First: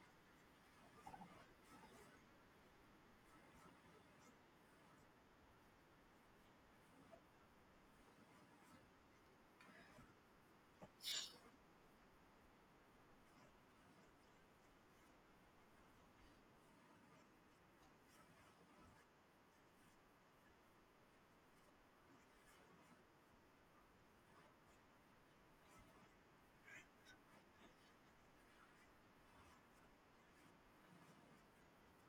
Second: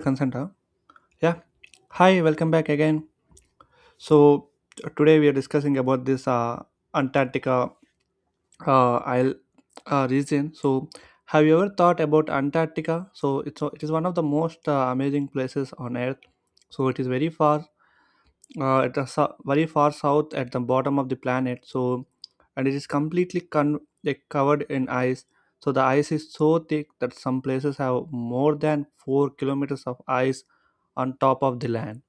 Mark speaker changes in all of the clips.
Speaker 1: Consent, huh? Yeah. Hi, welcome back again. So today we are discussing about this antarctica isle region. So have you ever thought about antarctica? So it is one of the most amazing places on earth. So it is very far. It is very far south at the bottom of the planet. So and it is completely like covered in ice. So the ice is so thick that some places have more than 4 kilometers of ice on top of the land.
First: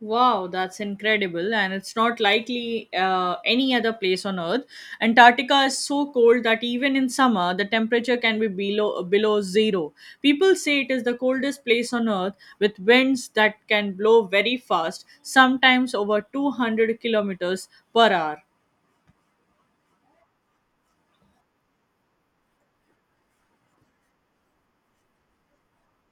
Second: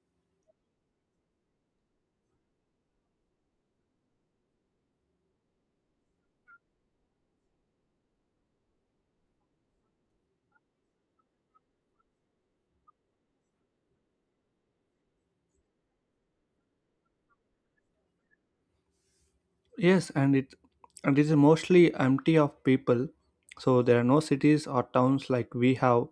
Speaker 2: Wow, that's incredible. And it's not likely any other place on Earth. Antarctica is so cold that even in summer, the temperature can be below zero. People say it is the coldest place on Earth with winds that can blow very fast, sometimes over 200 kilometers per hour.
Speaker 1: Yes, and it is mostly empty of people. So there are no cities or towns like we have.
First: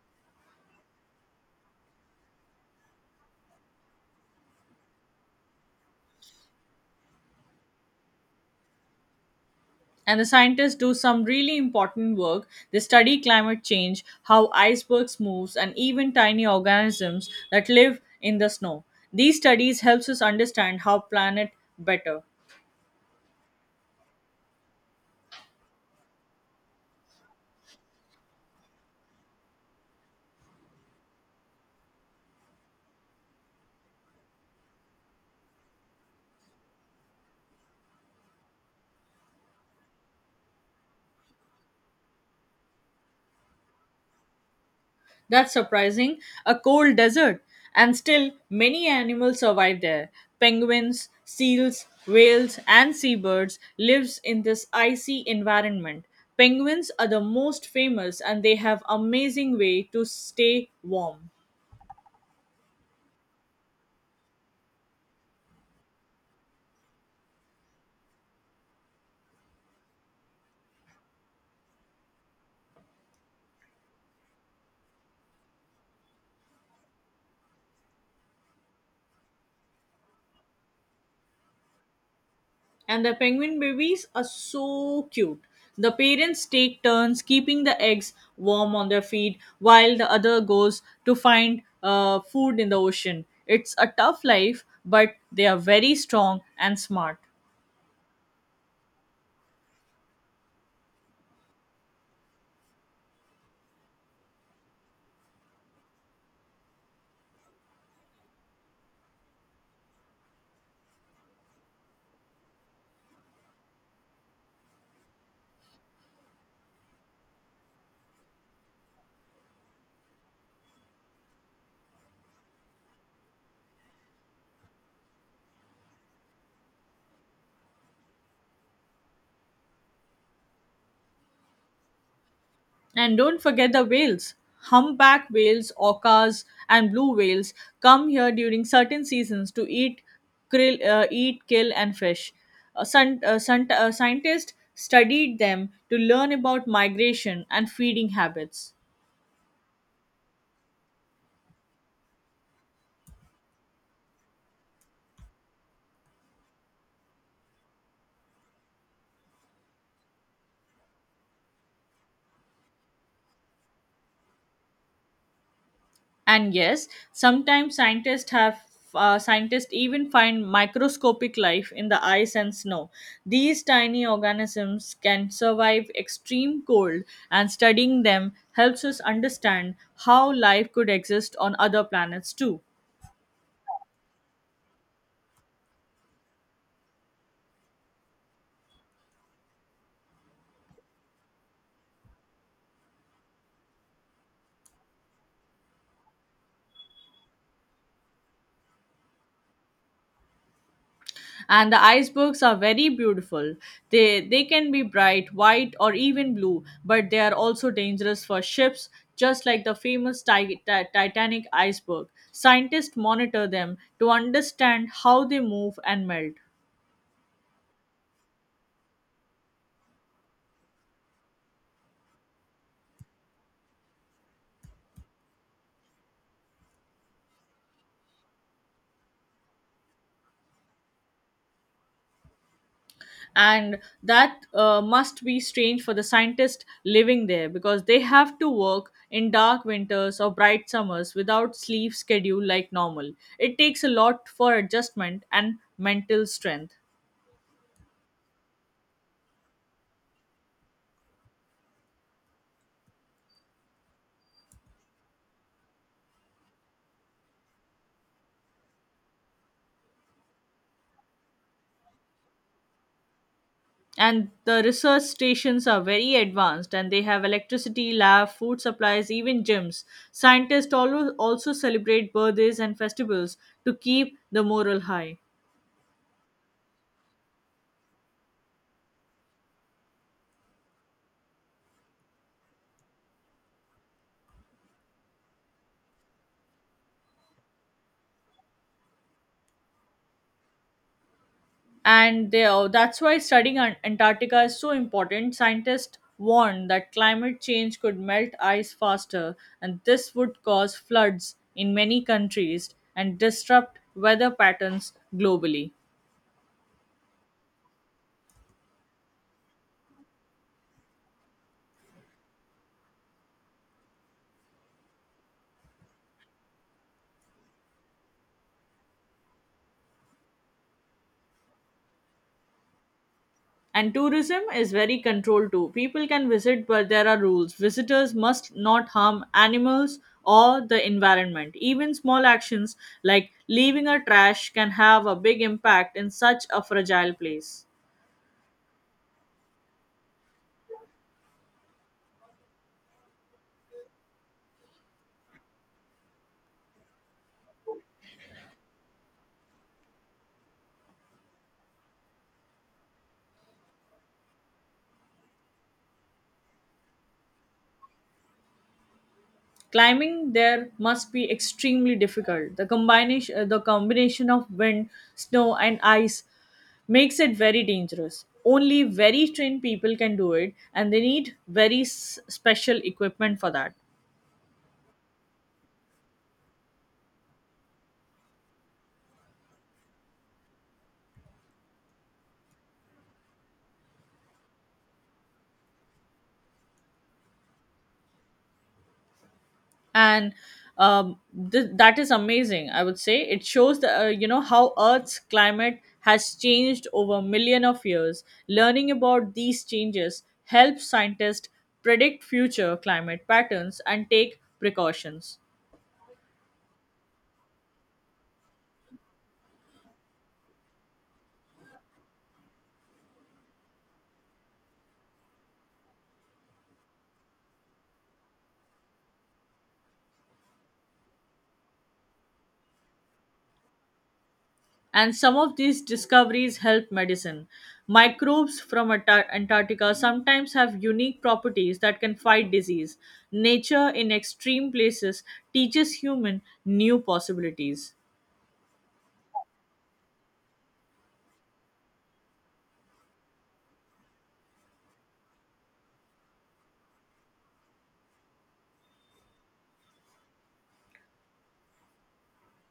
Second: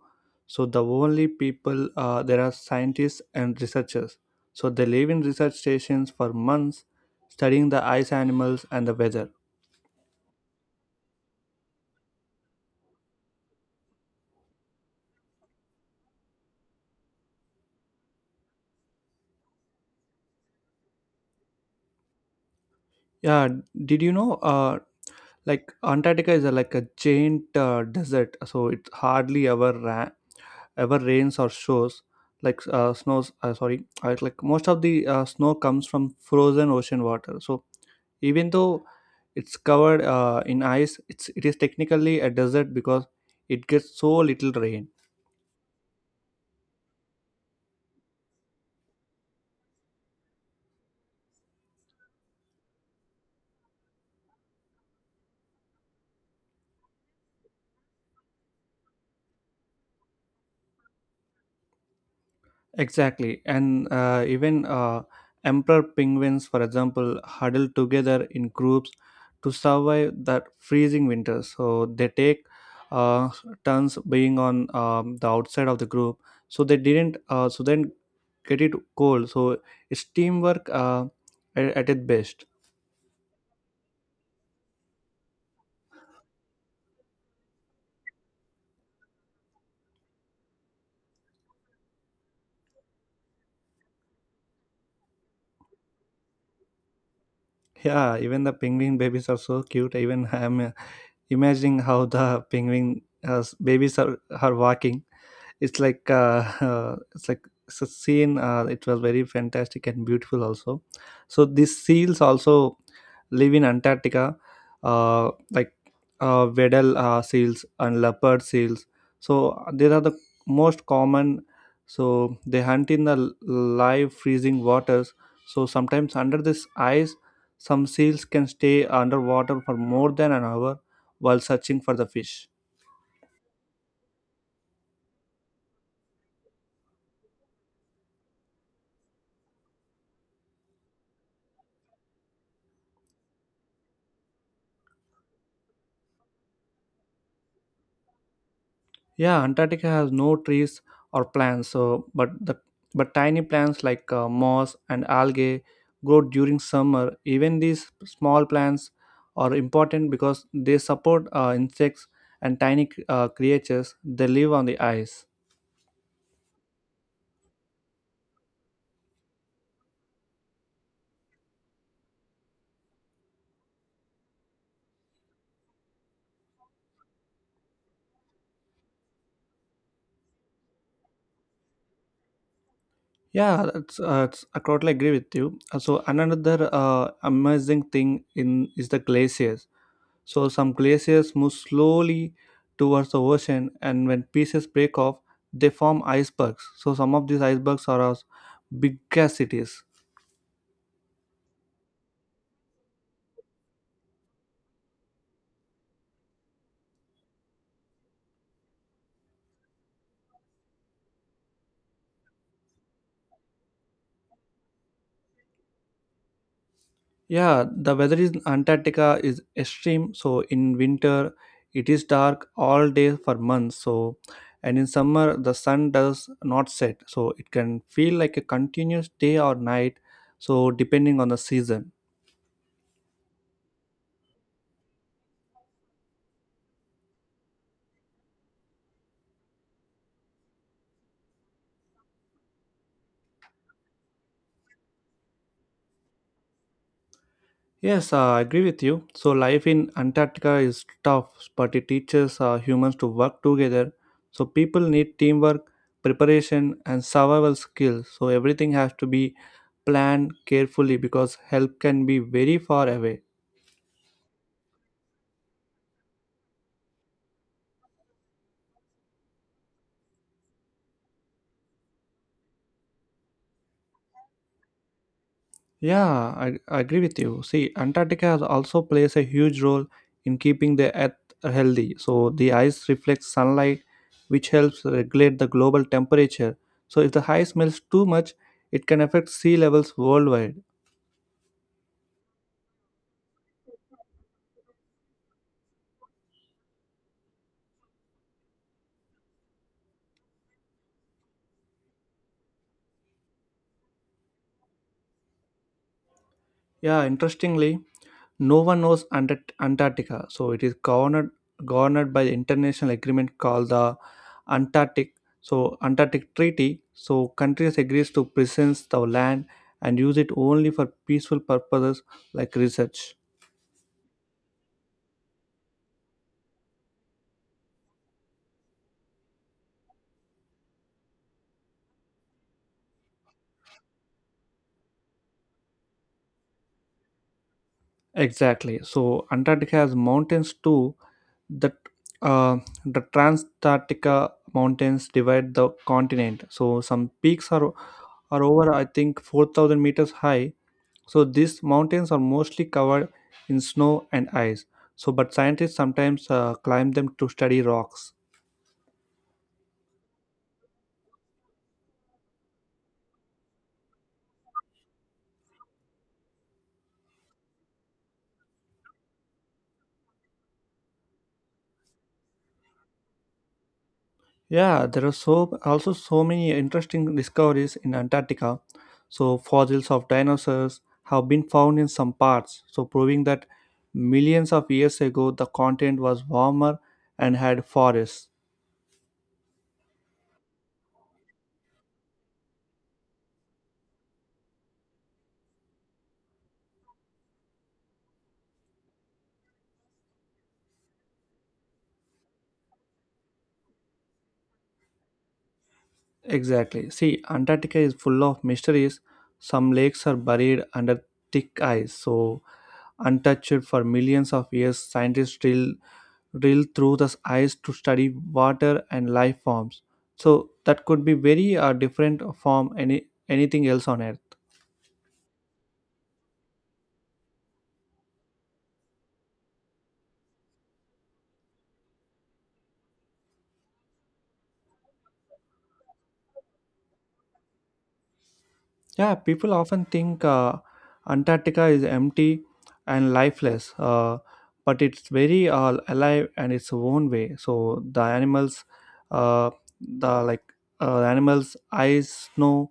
Speaker 1: So the only people there are scientists and researchers. So they live in research stations for months, studying the ice animals and the weather.
Speaker 2: And the scientists do some really important work. They study climate change, how icebergs moves, and even tiny organisms that live in the snow. These studies helps us understand how planet better.
Speaker 1: Yeah, did you know? Like Antarctica is a, like a giant desert. So it hardly ever ever rains or shows. Like snows, like most of the snow comes from frozen ocean water. So even though it's covered in ice, it is technically a desert because it gets so little rain.
Speaker 2: That's surprising. A cold desert, and still many animals survive there. Penguins, seals, whales, and seabirds lives in this icy environment. Penguins are the most famous and they have amazing way to stay warm.
Speaker 1: Exactly, and even emperor penguins, for example, huddle together in groups to survive that freezing winter. So they take uh, turns being on the outside of the group, so they didn't so then get it cold. So it's teamwork at its best.
Speaker 2: And the penguin babies are so cute. The parents take turns keeping the eggs warm on their feet while the other goes to find food in the ocean. It's a tough life, but they are very strong and smart.
Speaker 1: Yeah, even the penguin babies are so cute. Even I'm imagining how the penguin babies are walking. It's like it's like it's a scene. It was very fantastic and beautiful also. So these seals also live in antarctica, like Weddell seals and leopard seals. So they are the most common. So they hunt in the live freezing waters. So sometimes under this ice, some seals can stay underwater for more than an hour while searching for the fish.
Speaker 2: And don't forget the whales. Humpback whales, orcas, and blue whales come here during certain seasons to eat, kill, and fish. Scientists studied them to learn about migration and feeding habits.
Speaker 1: Yeah, Antarctica has no trees or plants, so but the but tiny plants like moss and algae grow during summer. Even these small plants are important because they support insects and tiny creatures. They live on the ice.
Speaker 2: And yes, sometimes scientists even find microscopic life in the ice and snow. These tiny organisms can survive extreme cold, and studying them helps us understand how life could exist on other planets too.
Speaker 1: Yeah, I totally agree with you. So another amazing thing in is the glaciers. So some glaciers move slowly towards the ocean, and when pieces break off, they form icebergs. So some of these icebergs are as big as cities.
Speaker 2: And the icebergs are very beautiful. They can be bright white or even blue, but they are also dangerous for ships, just like the famous Titanic iceberg. Scientists monitor them to understand how they move and melt.
Speaker 1: Yeah, the weather in Antarctica is extreme. So in winter, it is dark all day for months. So, and in summer, the sun does not set. So it can feel like a continuous day or night, so depending on the season.
Speaker 2: And that must be strange for the scientists living there because they have to work in dark winters or bright summers without sleep schedule like normal. It takes a lot for adjustment and mental strength.
Speaker 1: Yes, I agree with you. So life in Antarctica is tough, but it teaches humans to work together. So people need teamwork, preparation, and survival skills. So everything has to be planned carefully because help can be very far away.
Speaker 2: And the research stations are very advanced, and they have electricity, lab, food supplies, even gyms. Scientists always also celebrate birthdays and festivals to keep the morale high.
Speaker 1: Yeah, I agree with you. See, Antarctica has also plays a huge role in keeping the earth healthy. So the ice reflects sunlight, which helps regulate the global temperature. So if the ice melts too much, it can affect sea levels worldwide.
Speaker 2: That's why studying Antarctica is so important. Scientists warn that climate change could melt ice faster, and this would cause floods in many countries and disrupt weather patterns globally.
Speaker 1: Yeah, interestingly, no one knows Antarctica. So it is governed by the international agreement called the Antarctic, so Antarctic Treaty. So countries agrees to presence the land and use it only for peaceful purposes like research.
Speaker 2: And tourism is very controlled too. People can visit, but there are rules. Visitors must not harm animals or the environment. Even small actions like leaving a trash can have a big impact in such a fragile place.
Speaker 1: Exactly. So Antarctica has mountains too that uh, the Transantarctica mountains divide the continent. So some peaks are over, I think, 4,000 meters high. So these mountains are mostly covered in snow and ice. So but scientists sometimes climb them to study rocks.
Speaker 2: Climbing there must be extremely difficult. The combination of wind, snow, and ice makes it very dangerous. Only very trained people can do it, and they need very special equipment for that.
Speaker 1: Yeah, there are so also so many interesting discoveries in Antarctica. So fossils of dinosaurs have been found in some parts, so proving that millions of years ago the continent was warmer and had forests.
Speaker 2: and um, that is amazing. I would say it shows the, you know how Earth's climate has changed over million of years. Learning about these changes helps scientists predict future climate patterns and take precautions.
Speaker 1: Exactly. See, Antarctica is full of mysteries. Some lakes are buried under thick ice, so untouched for millions of years, scientists drill through the ice to study water and life forms. So that could be very different from anything else on Earth.
Speaker 2: And some of these discoveries help medicine. Microbes from Antarctica sometimes have unique properties that can fight disease. Nature in extreme places teaches human new possibilities.
Speaker 1: Yeah, people often think Antarctica is empty and lifeless, but it's very alive and its own way. So the animals, uh, the like animals, ice, snow,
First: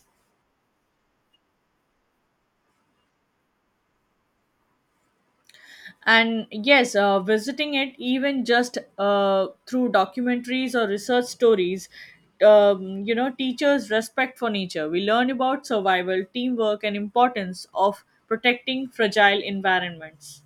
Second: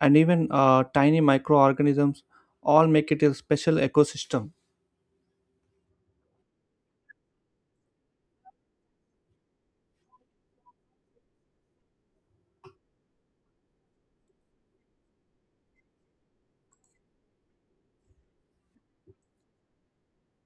Speaker 1: and even tiny microorganisms all make it a special ecosystem.
Speaker 2: And yes, visiting it even just through documentaries or research stories, teachers respect for nature. We learn about survival, teamwork, and importance of protecting fragile environments.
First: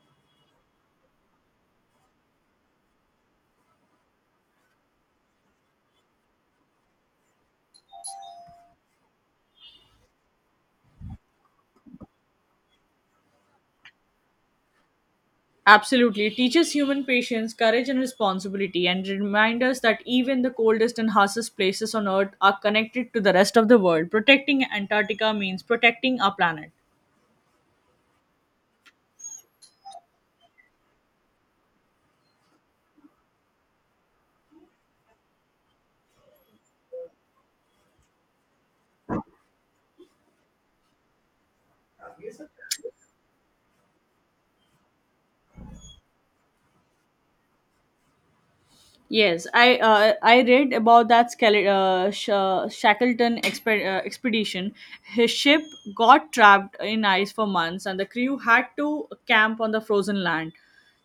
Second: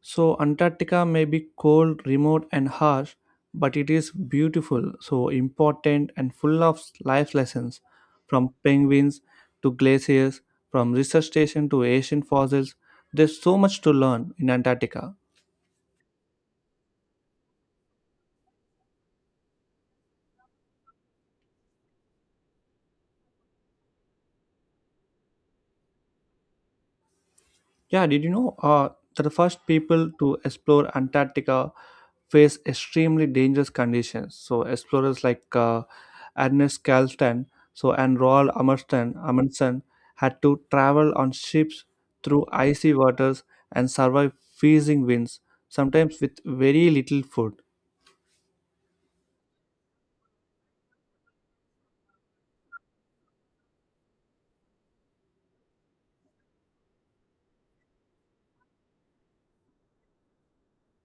Speaker 1: So Antarctica may be cold, remote, and harsh, but it is beautiful, so important, and full of life lessons, from penguins to glaciers, from research station to ancient fossils. There's so much to learn in Antarctica.
Speaker 2: Absolutely, it teaches human patience, courage, and responsibility, and reminds us that even the coldest and harshest places on Earth are connected to the rest of the world. Protecting Antarctica means protecting our planet.
Speaker 1: Yeah, did you know that the first people to explore Antarctica face extremely dangerous conditions? So explorers like Ernest Carlton, so and Roald Amundsen had to travel on ships through icy waters and survive freezing winds, sometimes with very little food.
Speaker 2: Yes, I read about that Shackleton expedition. His ship got trapped in ice for months, and the crew had to camp on the frozen land.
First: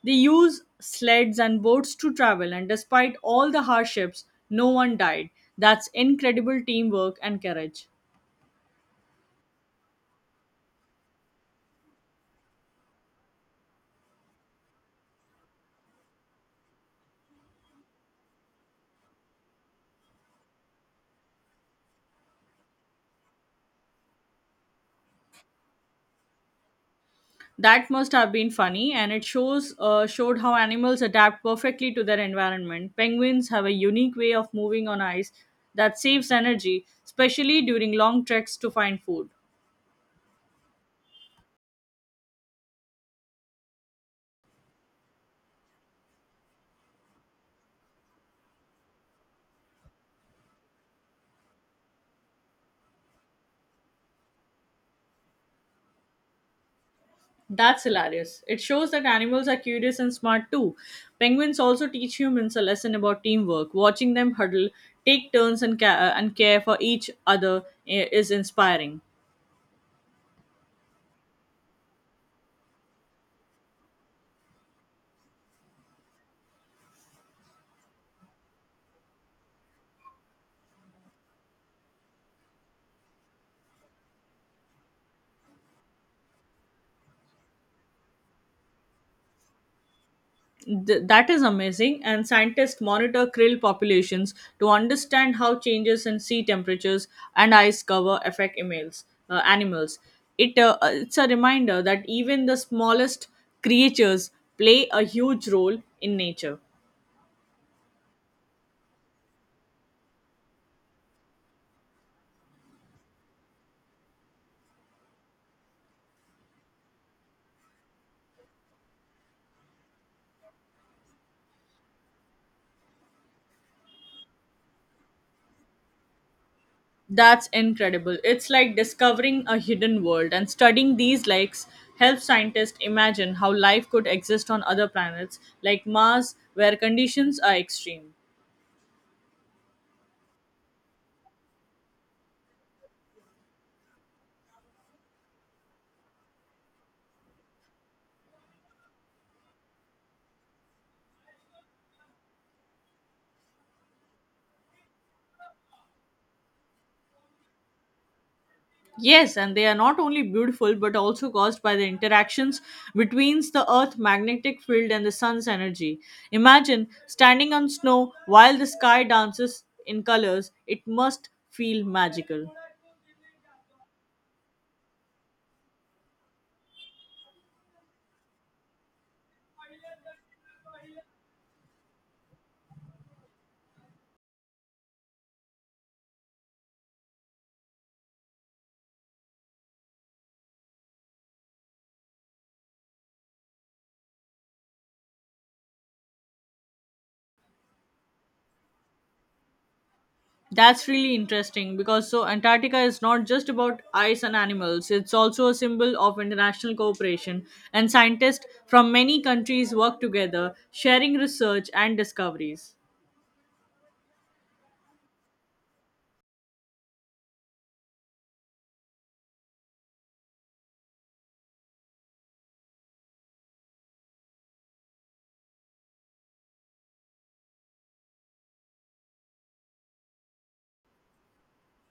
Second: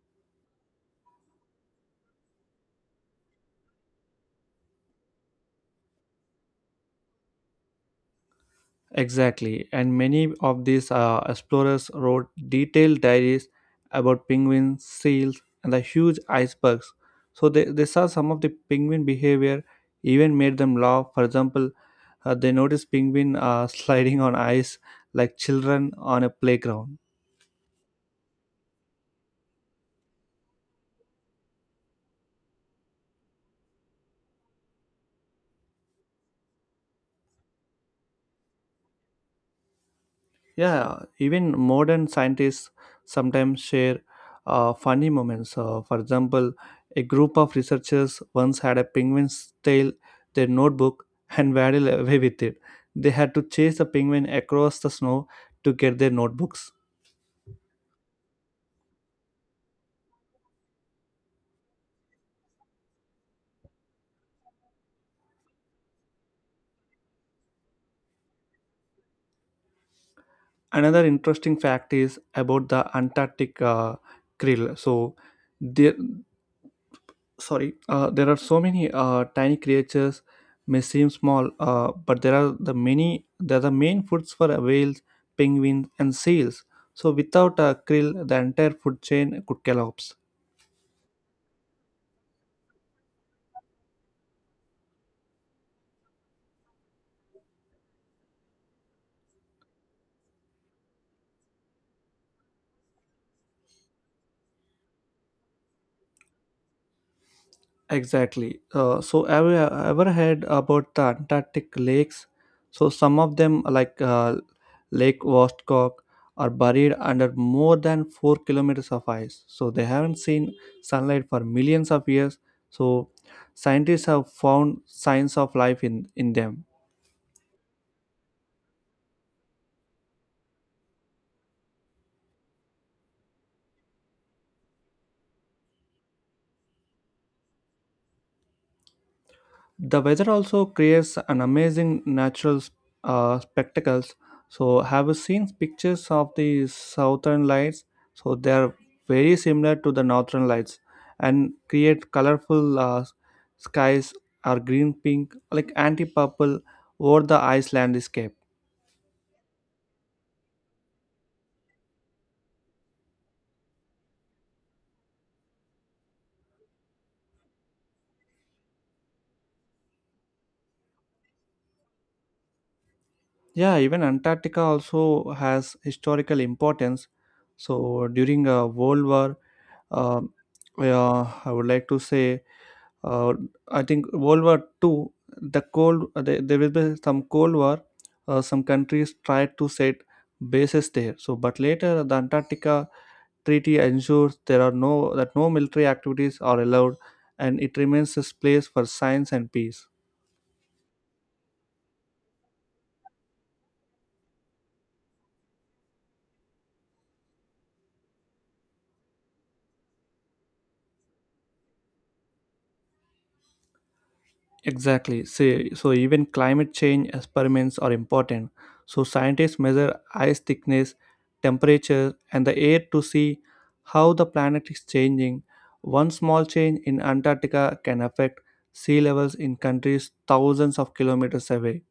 Speaker 2: They used sleds and boats to travel, and despite all the hardships, no one died. That's incredible teamwork and courage.
Speaker 1: Exactly, and many of these explorers wrote detailed diaries about penguins, seals, and the huge icebergs. So they saw some of the penguin behavior, even made them laugh. For example, they noticed penguin sliding on ice like children on a playground.
Speaker 2: That must have been funny, and it shows showed how animals adapt perfectly to their environment. Penguins have a unique way of moving on ice that saves energy, especially during long treks to find food.
Speaker 1: Yeah, even modern scientists sometimes share funny moments. For example, a group of researchers once had a penguin's tail, their notebook, and ran away with it. They had to chase the penguin across the snow to get their notebooks.
Speaker 2: That's hilarious. It shows that animals are curious and smart too. Penguins also teach humans a lesson about teamwork. Watching them huddle, take turns, and care for each other is inspiring.
Speaker 1: Another interesting fact is about the Antarctic krill. So, there there are so many tiny creatures may seem small, but there are the many, they're the main foods for whales, penguins, and seals. So without a krill the entire food chain could collapse.
Speaker 2: That is amazing. And scientists monitor krill populations to understand how changes in sea temperatures and ice cover affect animals. It's a reminder that even the smallest creatures play a huge role in nature.
Speaker 1: Exactly. So have you ever heard about the antarctic lakes? So some of them like Lake Vostok, are buried under more than 4 kilometers of ice. So they haven't seen sunlight for millions of years. So scientists have found signs of life in them.
Speaker 2: That's incredible. It's like discovering a hidden world, and studying these lakes helps scientists imagine how life could exist on other planets like Mars, where conditions are extreme.
Speaker 1: The weather also creates an amazing natural spectacles. So have you seen pictures of the southern lights? So they are very similar to the northern lights and create colorful skies, are green pink like anti-purple over the iceland landscape.
Speaker 2: Yes, and they are not only beautiful but also caused by the interactions between the Earth's magnetic field and the sun's energy. Imagine standing on snow while the sky dances in colors. It must feel magical.
Speaker 1: Yeah, even antarctica also has historical importance. So during a world war, um, yeah, I would like to say, uh, I think World War Two, the cold there will be some Cold War. Some countries tried to set bases there. So but later the Antarctica Treaty ensures there are no that no military activities are allowed, and it remains a place for science and peace.
Speaker 2: That's really interesting, because so Antarctica is not just about ice and animals, it's also a symbol of international cooperation, and scientists from many countries work together, sharing research and discoveries.
Speaker 1: Exactly. See, so even climate change experiments are important. So scientists measure ice thickness, temperature, and the air to see how the planet is changing. One small change in Antarctica can affect sea levels in countries thousands of kilometers away.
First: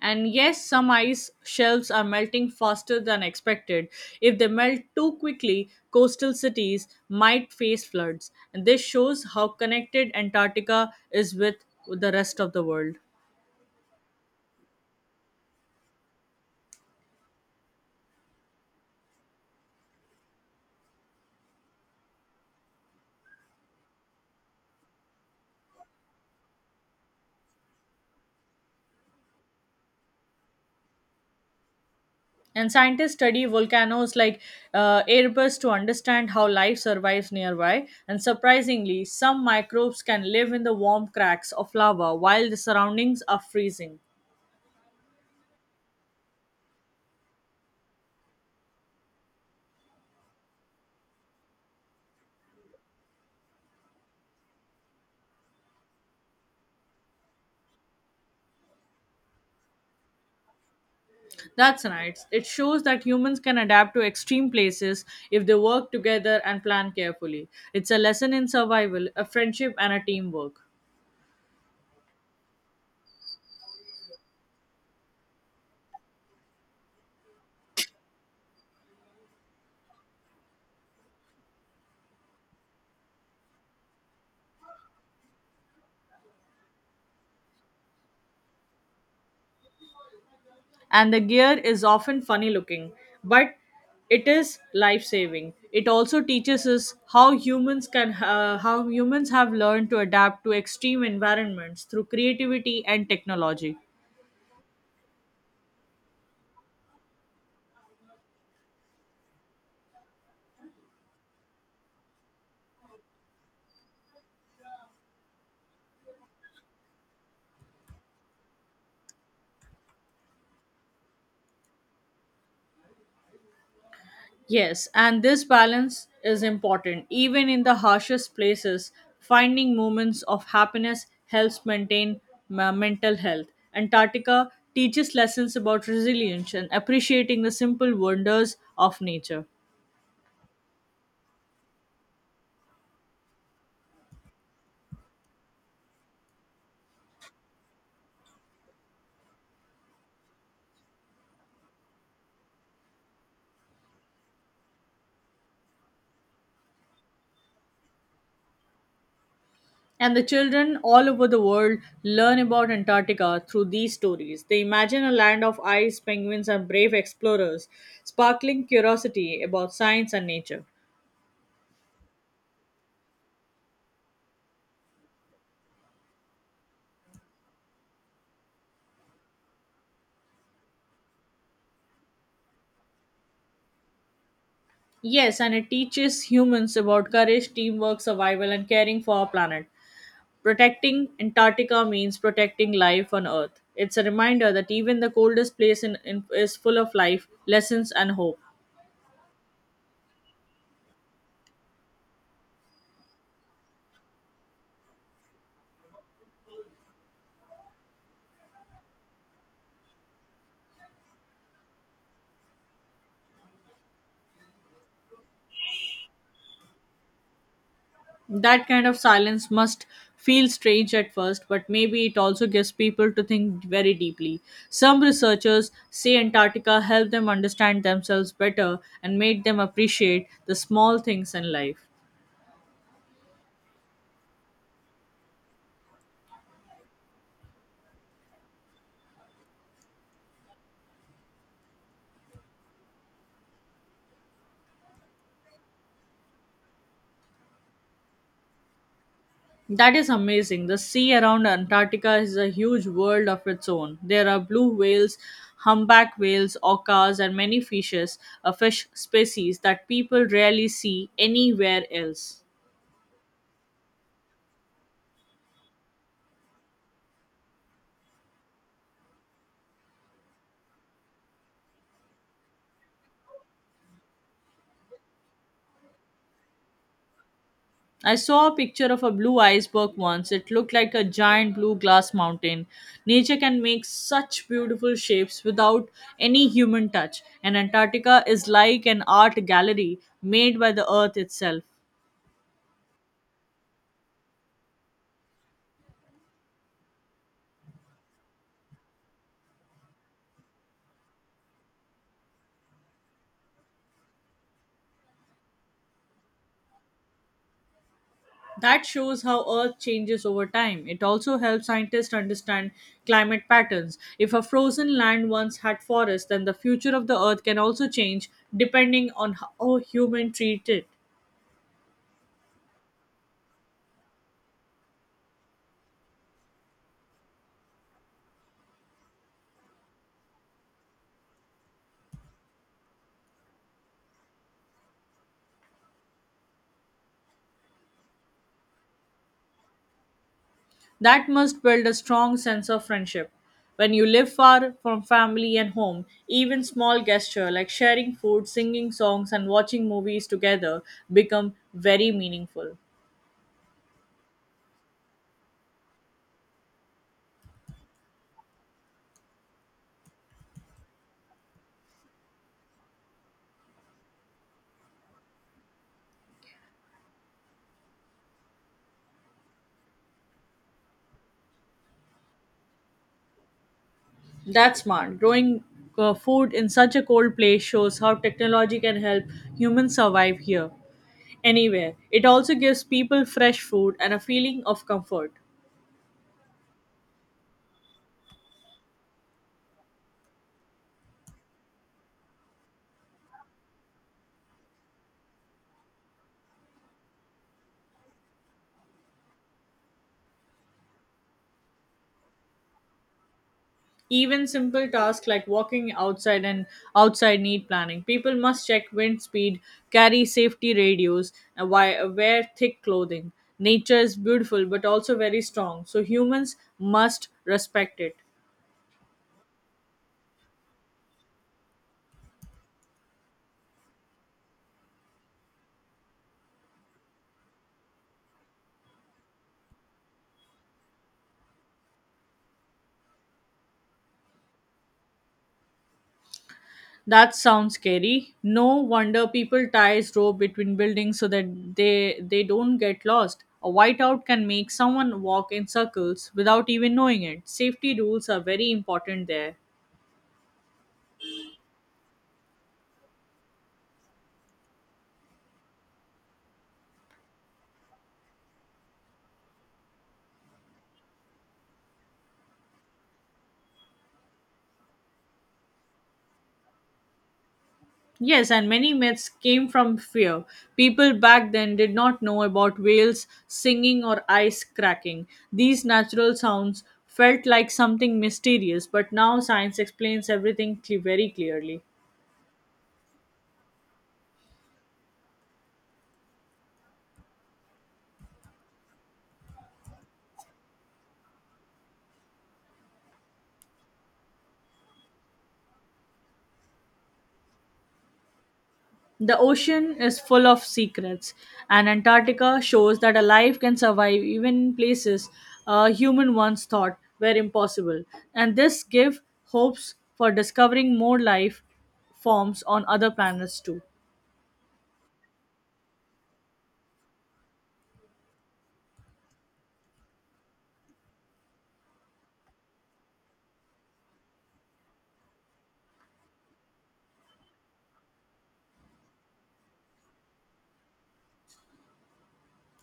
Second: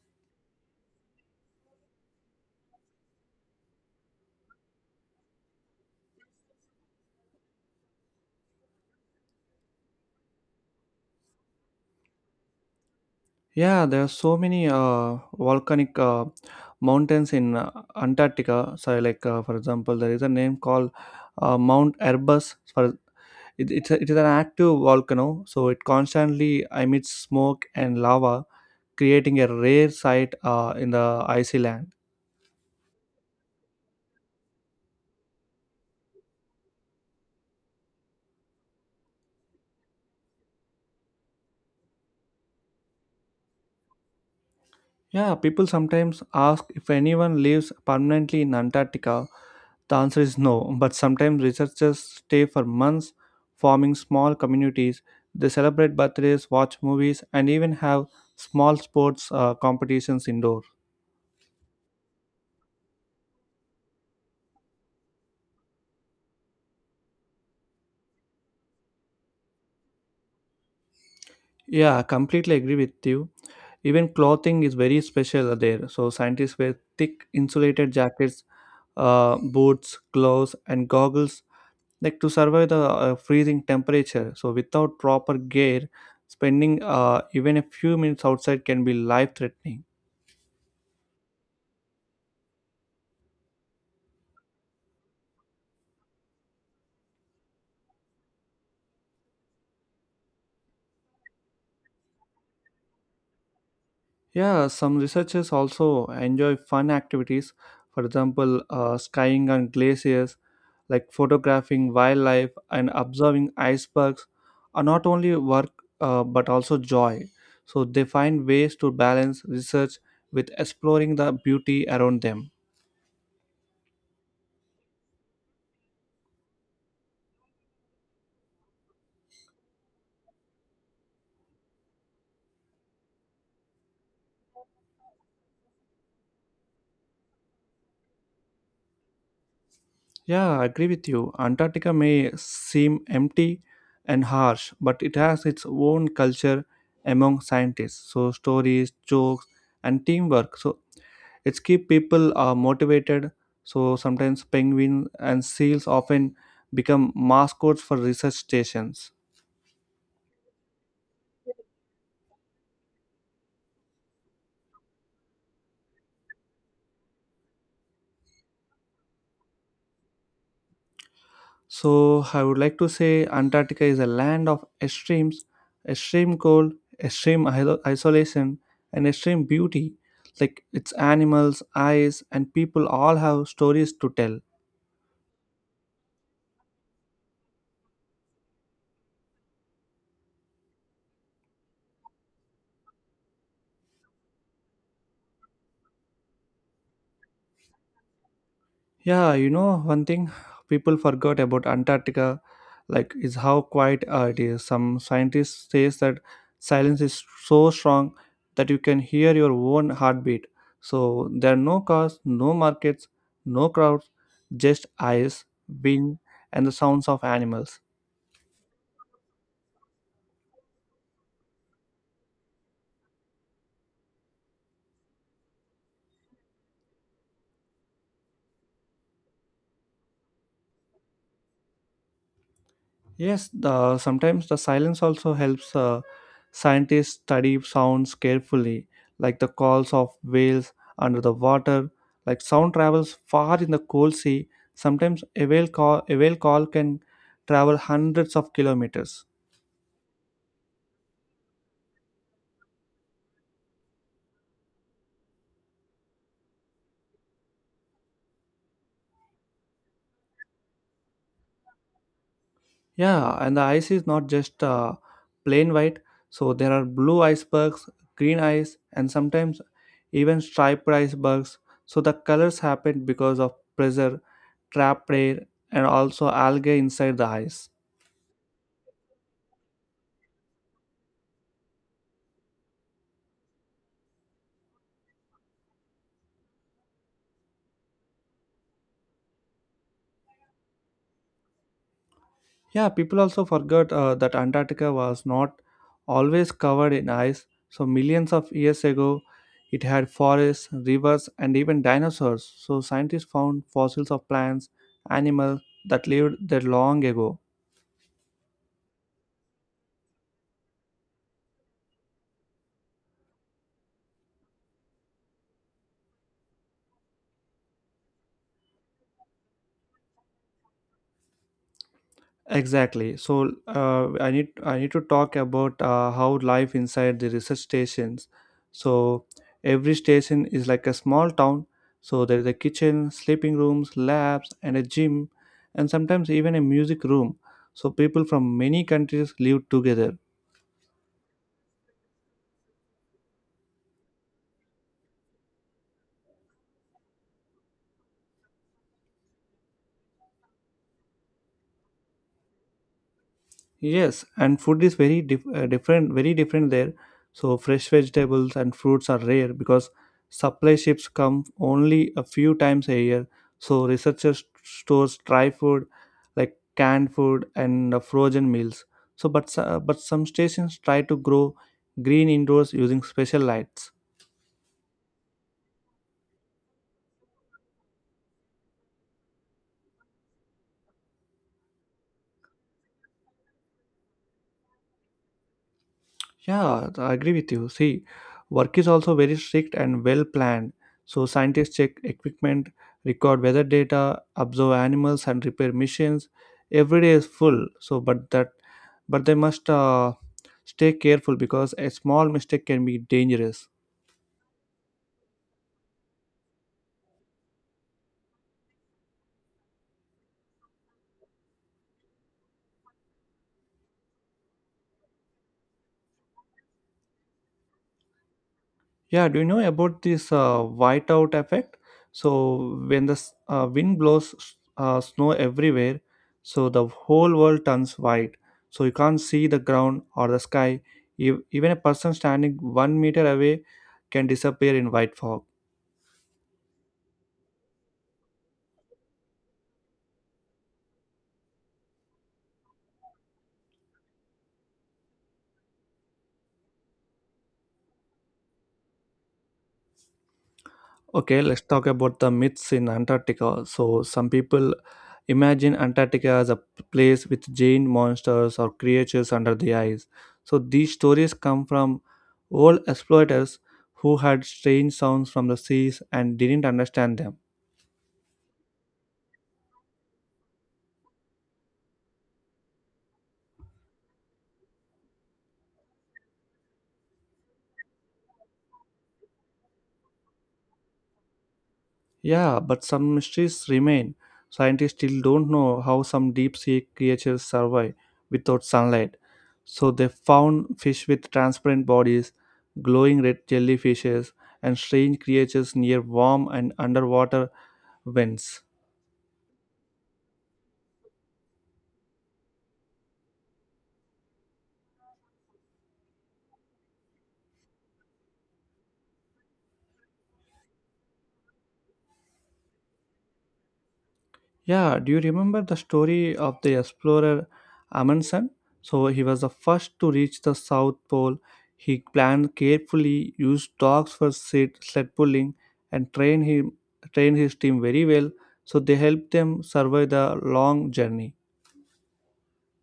Speaker 2: And yes, some ice shelves are melting faster than expected. If they melt too quickly, coastal cities might face floods. And this shows how connected Antarctica is with the rest of the world.
Speaker 1: Yeah, there are so many volcanic mountains in Antarctica. So, like for example, there is a name called Mount Erebus. For It, it's, a, It is an active volcano, so it constantly emits smoke and lava, creating a rare sight in the icy land.
Speaker 2: And scientists study volcanoes like Erebus to understand how life survives nearby. And surprisingly, some microbes can live in the warm cracks of lava while the surroundings are freezing.
Speaker 1: Yeah, people sometimes ask if anyone lives permanently in Antarctica. The answer is no, but sometimes researchers stay for months forming small communities. They celebrate birthdays, watch movies, and even have small sports competitions indoor.
Speaker 2: That's nice. It shows that humans can adapt to extreme places if they work together and plan carefully. It's a lesson in survival, a friendship, and a teamwork.
Speaker 1: Yeah, I completely agree with you. Even clothing is very special there. So scientists wear thick insulated jackets, boots, gloves, and goggles like to survive the freezing temperature. So without proper gear, spending even a few minutes outside can be life-threatening.
Speaker 2: And the gear is often funny looking, but it is life saving. It also teaches us how humans have learned to adapt to extreme environments through creativity and technology.
Speaker 1: Yeah, some researchers also enjoy fun activities. For example, skying on glaciers, like photographing wildlife and observing icebergs, are not only work, but also joy. So they find ways to balance research with exploring the beauty around them.
Speaker 2: Yes, and this balance is important. Even in the harshest places, finding moments of happiness helps maintain mental health. Antarctica teaches lessons about resilience and appreciating the simple wonders of nature.
Speaker 1: Yeah, I agree with you. Antarctica may seem empty and harsh, but it has its own culture among scientists. So stories, jokes, and teamwork. So it's keep people motivated. So sometimes penguins and seals often become mascots for research stations.
Speaker 2: And the children all over the world learn about Antarctica through these stories. They imagine a land of ice, penguins, and brave explorers, sparkling curiosity about science and nature.
Speaker 1: So I would like to say Antarctica is a land of extremes, extreme cold, extreme isolation, and extreme beauty. Like its animals, ice, and people all have stories to tell.
Speaker 2: Yes, and it teaches humans about courage, teamwork, survival, and caring for our planet. Protecting Antarctica means protecting life on Earth. It's a reminder that even the coldest place is full of life, lessons, and hope.
Speaker 1: Yeah, you know, one thing people forgot about Antarctica, like, is how quiet it is. Some scientists says that silence is so strong that you can hear your own heartbeat. So there are no cars, no markets, no crowds, just ice, wind, and the sounds of animals.
Speaker 2: That kind of silence must feel strange at first, but maybe it also gives people to think very deeply. Some researchers say Antarctica helped them understand themselves better and made them appreciate the small things in life.
Speaker 1: Yes, sometimes the silence also helps scientists study sounds carefully, like the calls of whales under the water. Like sound travels far in the cold sea. Sometimes a whale call can travel hundreds of kilometers.
Speaker 2: That is amazing. The sea around Antarctica is a huge world of its own. There are blue whales, humpback whales, orcas, and many fishes, a fish species that people rarely see anywhere else.
Speaker 1: Yeah, and the ice is not just plain white. So there are blue icebergs, green ice, and sometimes even striped icebergs. So the colors happen because of pressure, trap air, and also algae inside the ice.
Speaker 2: I saw a picture of a blue iceberg once. It looked like a giant blue glass mountain. Nature can make such beautiful shapes without any human touch, and Antarctica is like an art gallery made by the Earth itself.
Speaker 1: Yeah, people also forgot that Antarctica was not always covered in ice. So millions of years ago, it had forests, rivers, and even dinosaurs. So scientists found fossils of plants, animals that lived there long ago.
Speaker 2: That shows how Earth changes over time. It also helps scientists understand climate patterns. If a frozen land once had forests, then the future of the Earth can also change depending on how humans treat it.
Speaker 1: Exactly. So I need to talk about how life inside the research stations. So every station is like a small town. So there is a kitchen, sleeping rooms, labs, and a gym, and sometimes even a music room. So people from many countries live together.
Speaker 2: That must build a strong sense of friendship. When you live far from family and home, even small gestures like sharing food, singing songs, and watching movies together become very meaningful.
Speaker 1: Yes, and food is very very different there. So fresh vegetables and fruits are rare because supply ships come only a few times a year. So researchers stores dry food like canned food and frozen meals. But some stations try to grow green indoors using special lights.
Speaker 2: That's smart. Growing food in such a cold place shows how technology can help humans survive here, anywhere. It also gives people fresh food and a feeling of comfort.
Speaker 1: Yeah, I agree with you. See, work is also very strict and well planned. So scientists check equipment, record weather data, observe animals, and repair missions. Every day is full. But they must stay careful because a small mistake can be dangerous.
Speaker 2: Even simple tasks like walking outside and outside need planning. People must check wind speed, carry safety radios, and wear thick clothing. Nature is beautiful but also very strong, so humans must respect it.
Speaker 1: Yeah, do you know about this whiteout effect? So when the wind blows snow everywhere, so the whole world turns white. So you can't see the ground or the sky. Even a person standing 1 meter away can disappear in white fog.
Speaker 2: That sounds scary. No wonder people ties rope between buildings so that they don't get lost. A whiteout can make someone walk in circles without even knowing it. Safety rules are very important there.
Speaker 1: Okay, let's talk about the myths in Antarctica. So, some people imagine Antarctica as a place with giant monsters or creatures under the ice. So, these stories come from old exploiters who had strange sounds from the seas and didn't understand them.
Speaker 2: Yes, and many myths came from fear. People back then did not know about whales singing or ice cracking. These natural sounds felt like something mysterious, but now science explains everything very clearly.
Speaker 1: Yeah, but some mysteries remain. Scientists still don't know how some deep sea creatures survive without sunlight. So they found fish with transparent bodies, glowing red jellyfishes, and strange creatures near warm and underwater vents.
Speaker 2: The ocean is full of secrets, and Antarctica shows that a life can survive even in places a human once thought were impossible. And this gives hopes for discovering more life forms on other planets too.
Speaker 1: Yeah, do you remember the story of the explorer Amundsen? So he was the first to reach the South Pole. He planned carefully, used dogs for sled pulling, and trained his team very well. So they helped them survive the long journey.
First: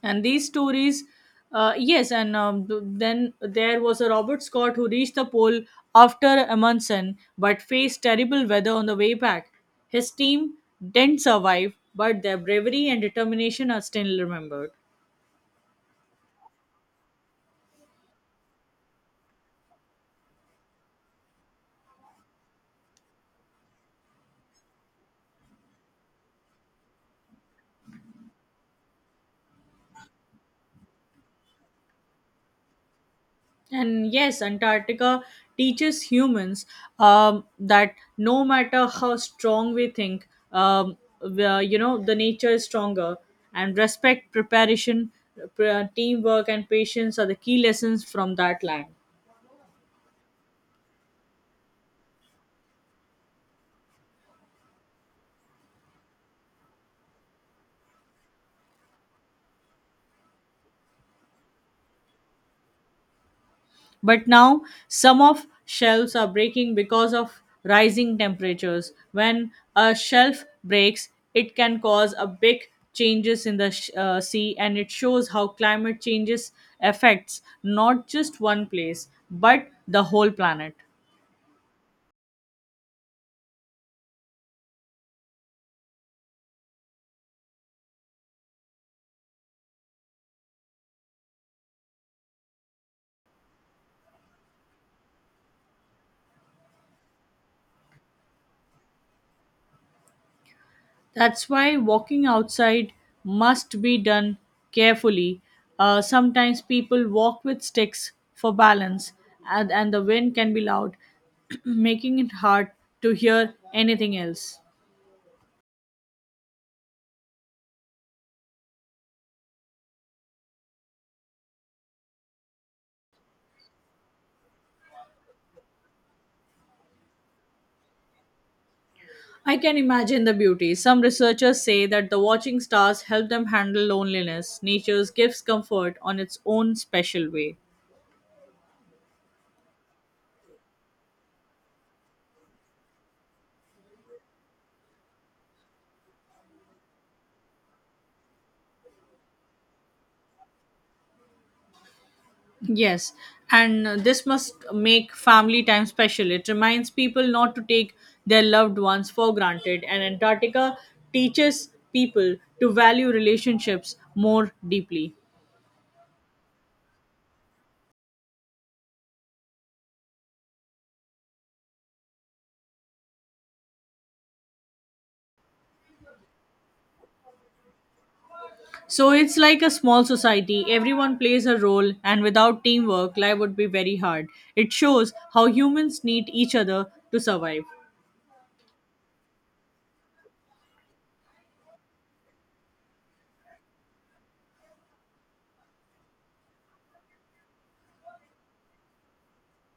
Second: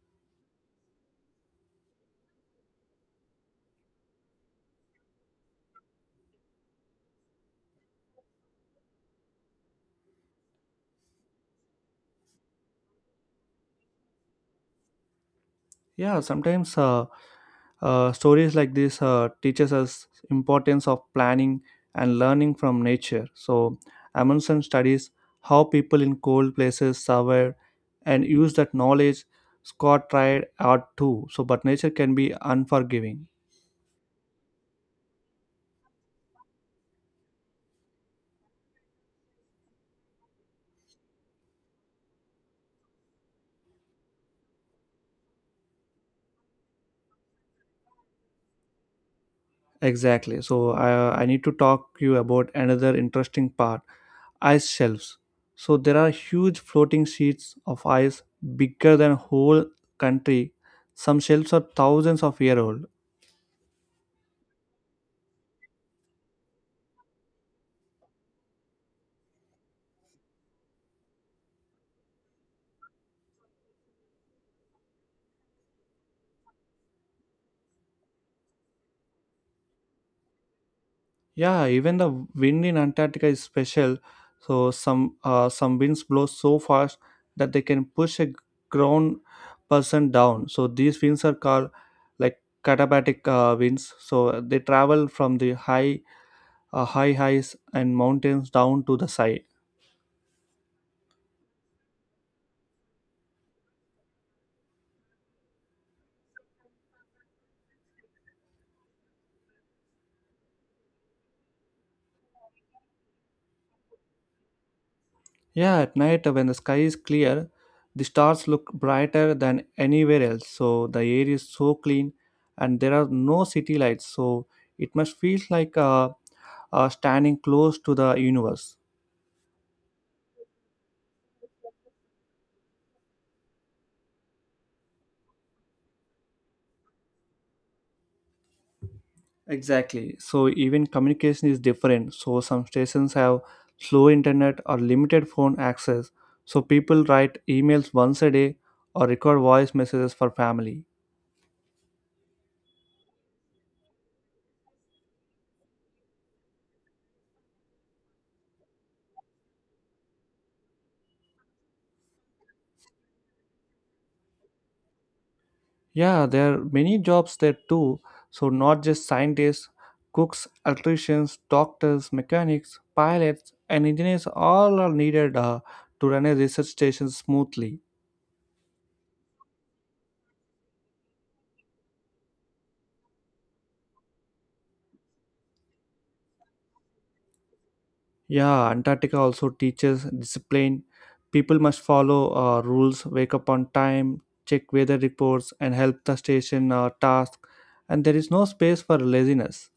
Speaker 2: And these stories, yes, and then there was a Robert Scott who reached the pole after Amundsen but faced terrible weather on the way back. His team didn't survive, but their bravery and determination are still remembered.
Speaker 1: Yeah, sometimes stories like this teaches us importance of planning and learning from nature. So Amundsen studies how people in cold places survive and use that knowledge. Scott tried art too. So, but nature can be unforgiving.
Speaker 2: And yes, Antarctica teaches humans that no matter how strong we think, the nature is stronger. And respect, preparation, teamwork, and patience are the key lessons from that land.
Speaker 1: Exactly. So I need to talk you about another interesting part. Ice shelves. So there are huge floating sheets of ice bigger than whole country. Some shelves are thousands of year old.
Speaker 2: But now some of shelves are breaking because of rising temperatures. When a shelf breaks, it can cause a big changes in the sea, and it shows how climate changes affects not just one place but the whole planet.
Speaker 1: Yeah, even the wind in Antarctica is special. So some winds blow so fast that they can push a grown person down. So these winds are called like katabatic winds. So they travel from the high highs and mountains down to the side.
Speaker 2: That's why walking outside must be done carefully. Sometimes people walk with sticks for balance, and the wind can be loud, making it hard to hear anything else.
Speaker 1: Yeah, at night when the sky is clear, the stars look brighter than anywhere else. So the air is so clean, and there are no city lights. So it must feel like standing close to the universe.
Speaker 2: I can imagine the beauty. Some researchers say that the watching stars help them handle loneliness. Nature gives comfort on its own special way.
Speaker 1: Exactly. So even communication is different. So some stations have slow internet or limited phone access. So people write emails once a day or record voice messages for family.
Speaker 2: Yes, and this must make family time special. It reminds people not to take their loved ones for granted, and Antarctica teaches people to value relationships more deeply.
Speaker 1: Yeah, there are many jobs there too. So, not just scientists, cooks, electricians, doctors, mechanics, pilots, and engineers all are needed to run a research station smoothly.
Speaker 2: So it's like a small society. Everyone plays a role, and without teamwork, life would be very hard. It shows how humans need each other to survive.
Speaker 1: Yeah, Antarctica also teaches discipline. People must follow rules, wake up on time, check weather reports, and help the station task. And there is no space for laziness.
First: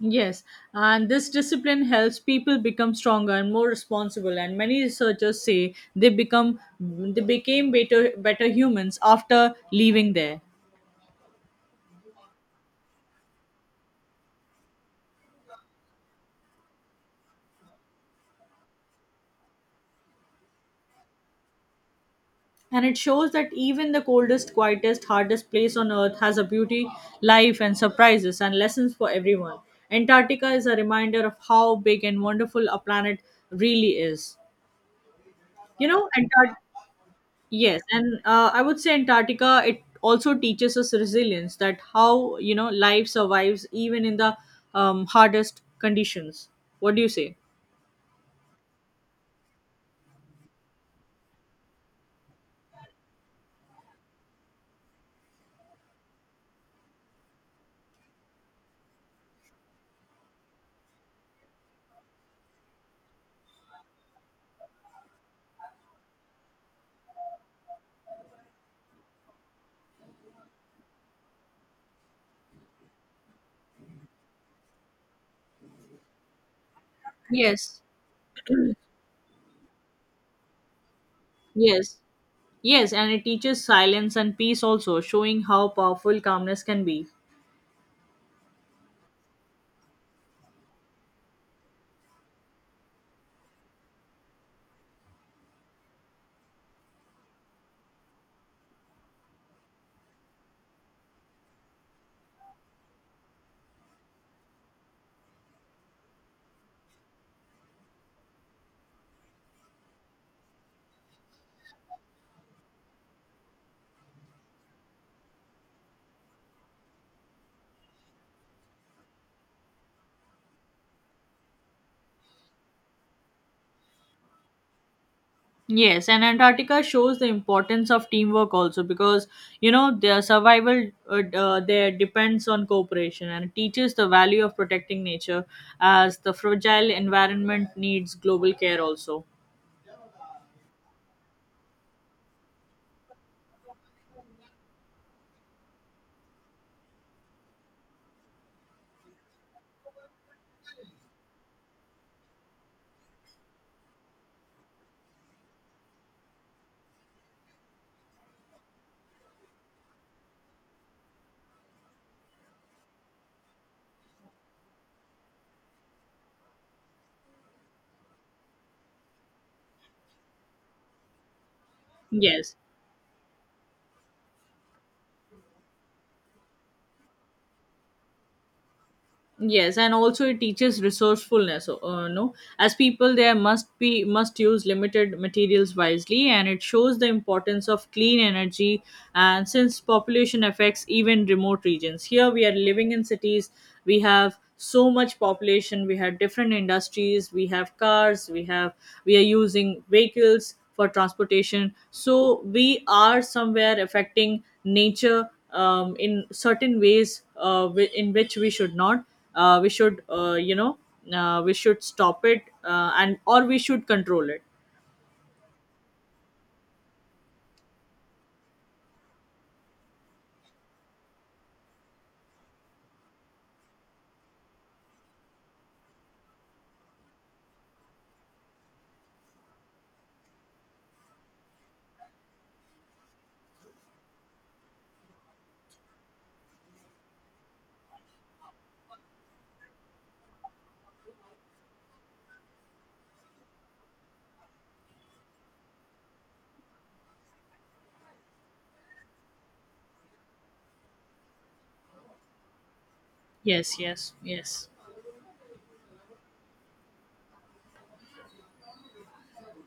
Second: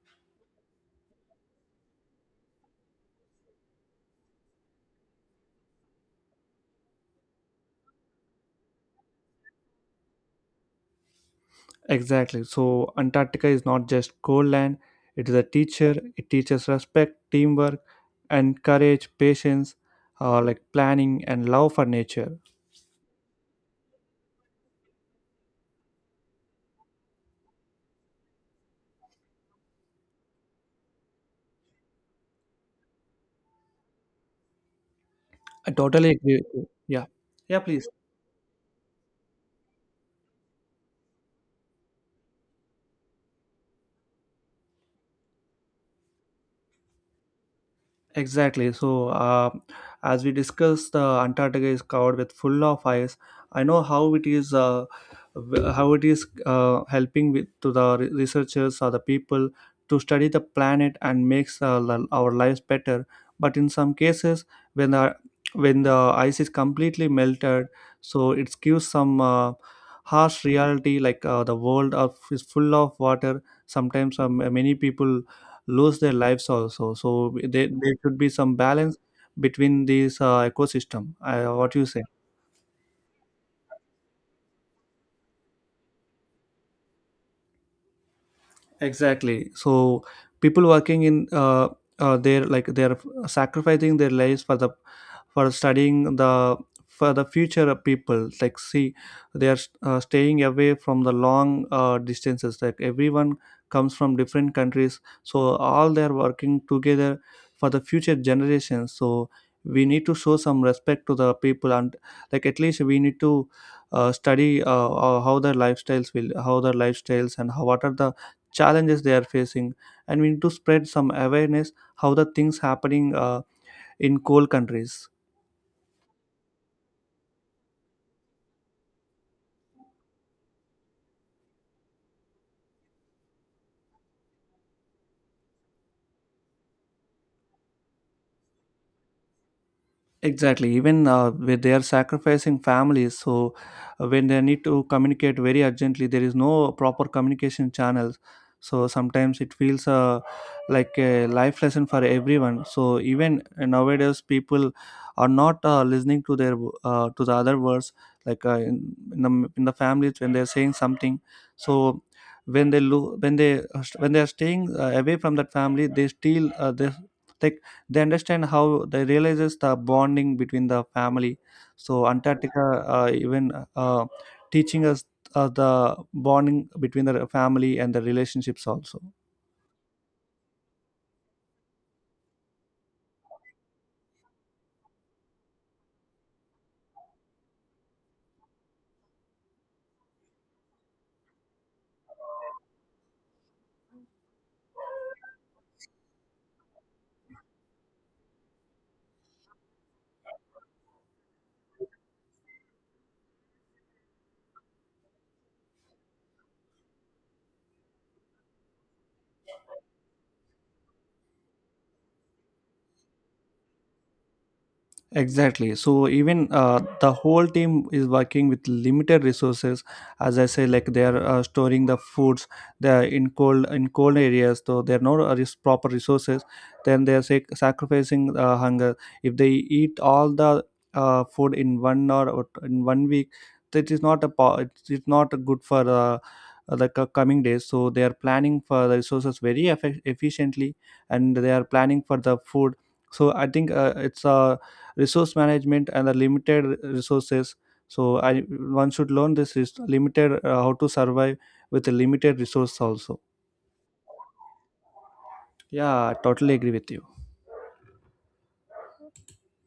Speaker 2: Yes, and this discipline helps people become stronger and more responsible. And many researchers say they became better humans after leaving there.
Speaker 1: Exactly. So Antarctica is not just cold land, it is a teacher. It teaches respect, teamwork, and courage, patience, like planning and love for nature.
Speaker 2: And it shows that even the coldest, quietest, hardest place on Earth has a beauty, life, and surprises and lessons for everyone. Antarctica is a reminder of how big and wonderful a planet really is.
Speaker 1: I
Speaker 2: You know,
Speaker 1: totally agree with
Speaker 2: Antarctica.
Speaker 1: you. Yeah. Yeah,
Speaker 2: Yes,
Speaker 1: please.
Speaker 2: and I would say Antarctica, it also teaches us resilience that how, life survives even in the hardest conditions. What do you say?
Speaker 1: Exactly. So, as we discussed, Antarctica is covered with full of ice. I know how it is, how it is helping with to the researchers or the people to study the planet and makes our lives better. But in some cases, when the when the ice is completely melted, so it gives some harsh reality. Like the world of, is full of water. Sometimes many people lose their lives also, so there,
Speaker 2: Yes,
Speaker 1: there should be some balance between these ecosystem, what you
Speaker 2: yes,
Speaker 1: say.
Speaker 2: yes, and it teaches silence and peace also, showing how powerful calmness can be.
Speaker 1: Exactly. So people working in they're sacrificing their lives for the, for studying the, for the future people. Like, see, they are staying away from the long distances. Like everyone comes from different countries, so all they are working together for the future generations. So we need to show some respect to the people, and like at least we need to study how their lifestyles will how their lifestyles and how, what are the challenges they are facing, and we need to spread some awareness how the things happening in cold countries.
Speaker 2: Yes, and Antarctica shows the importance of teamwork also because their survival there depends on cooperation, and it teaches the value of protecting nature as the fragile environment needs global care also.
Speaker 1: Exactly. Even when they are sacrificing families, so when they need to communicate very urgently, there is no proper communication channels. So sometimes it feels like a life lesson for everyone. So even nowadays, people are not listening to their to the other words. Like in the families when they are saying something, so when they lo- when they are staying away from that family, they still like they understand how they realizes the bonding between the family. So
Speaker 2: Yes.
Speaker 1: Antarctica even teaching us the bonding between the family and the relationships also.
Speaker 2: Yes, and also it teaches resourcefulness. No, as people, there must use limited materials wisely, and it shows the importance of clean energy. And since population affects even remote regions, here we are living in cities. We have so much population. We have different industries. We have cars. We are using vehicles for transportation. So we are somewhere affecting nature in certain ways, in which we should not, uh, we should uh, you know we should stop it, and or we should control it.
Speaker 1: Exactly. So even the whole team is working with limited resources. As I say, like they are storing the foods. They are in cold areas, so there are no proper resources. Then they are sacrificing hunger. If they eat all the food in one or in one week, that is not a it's not good for coming days. So they are planning for the resources very efficiently, and they are planning for the food. So I think it's a resource management and the limited resources. So I one should learn this is limited, how to survive with the limited resource also.
Speaker 2: Yes, yes, yes.
Speaker 1: Yeah, totally agree with you.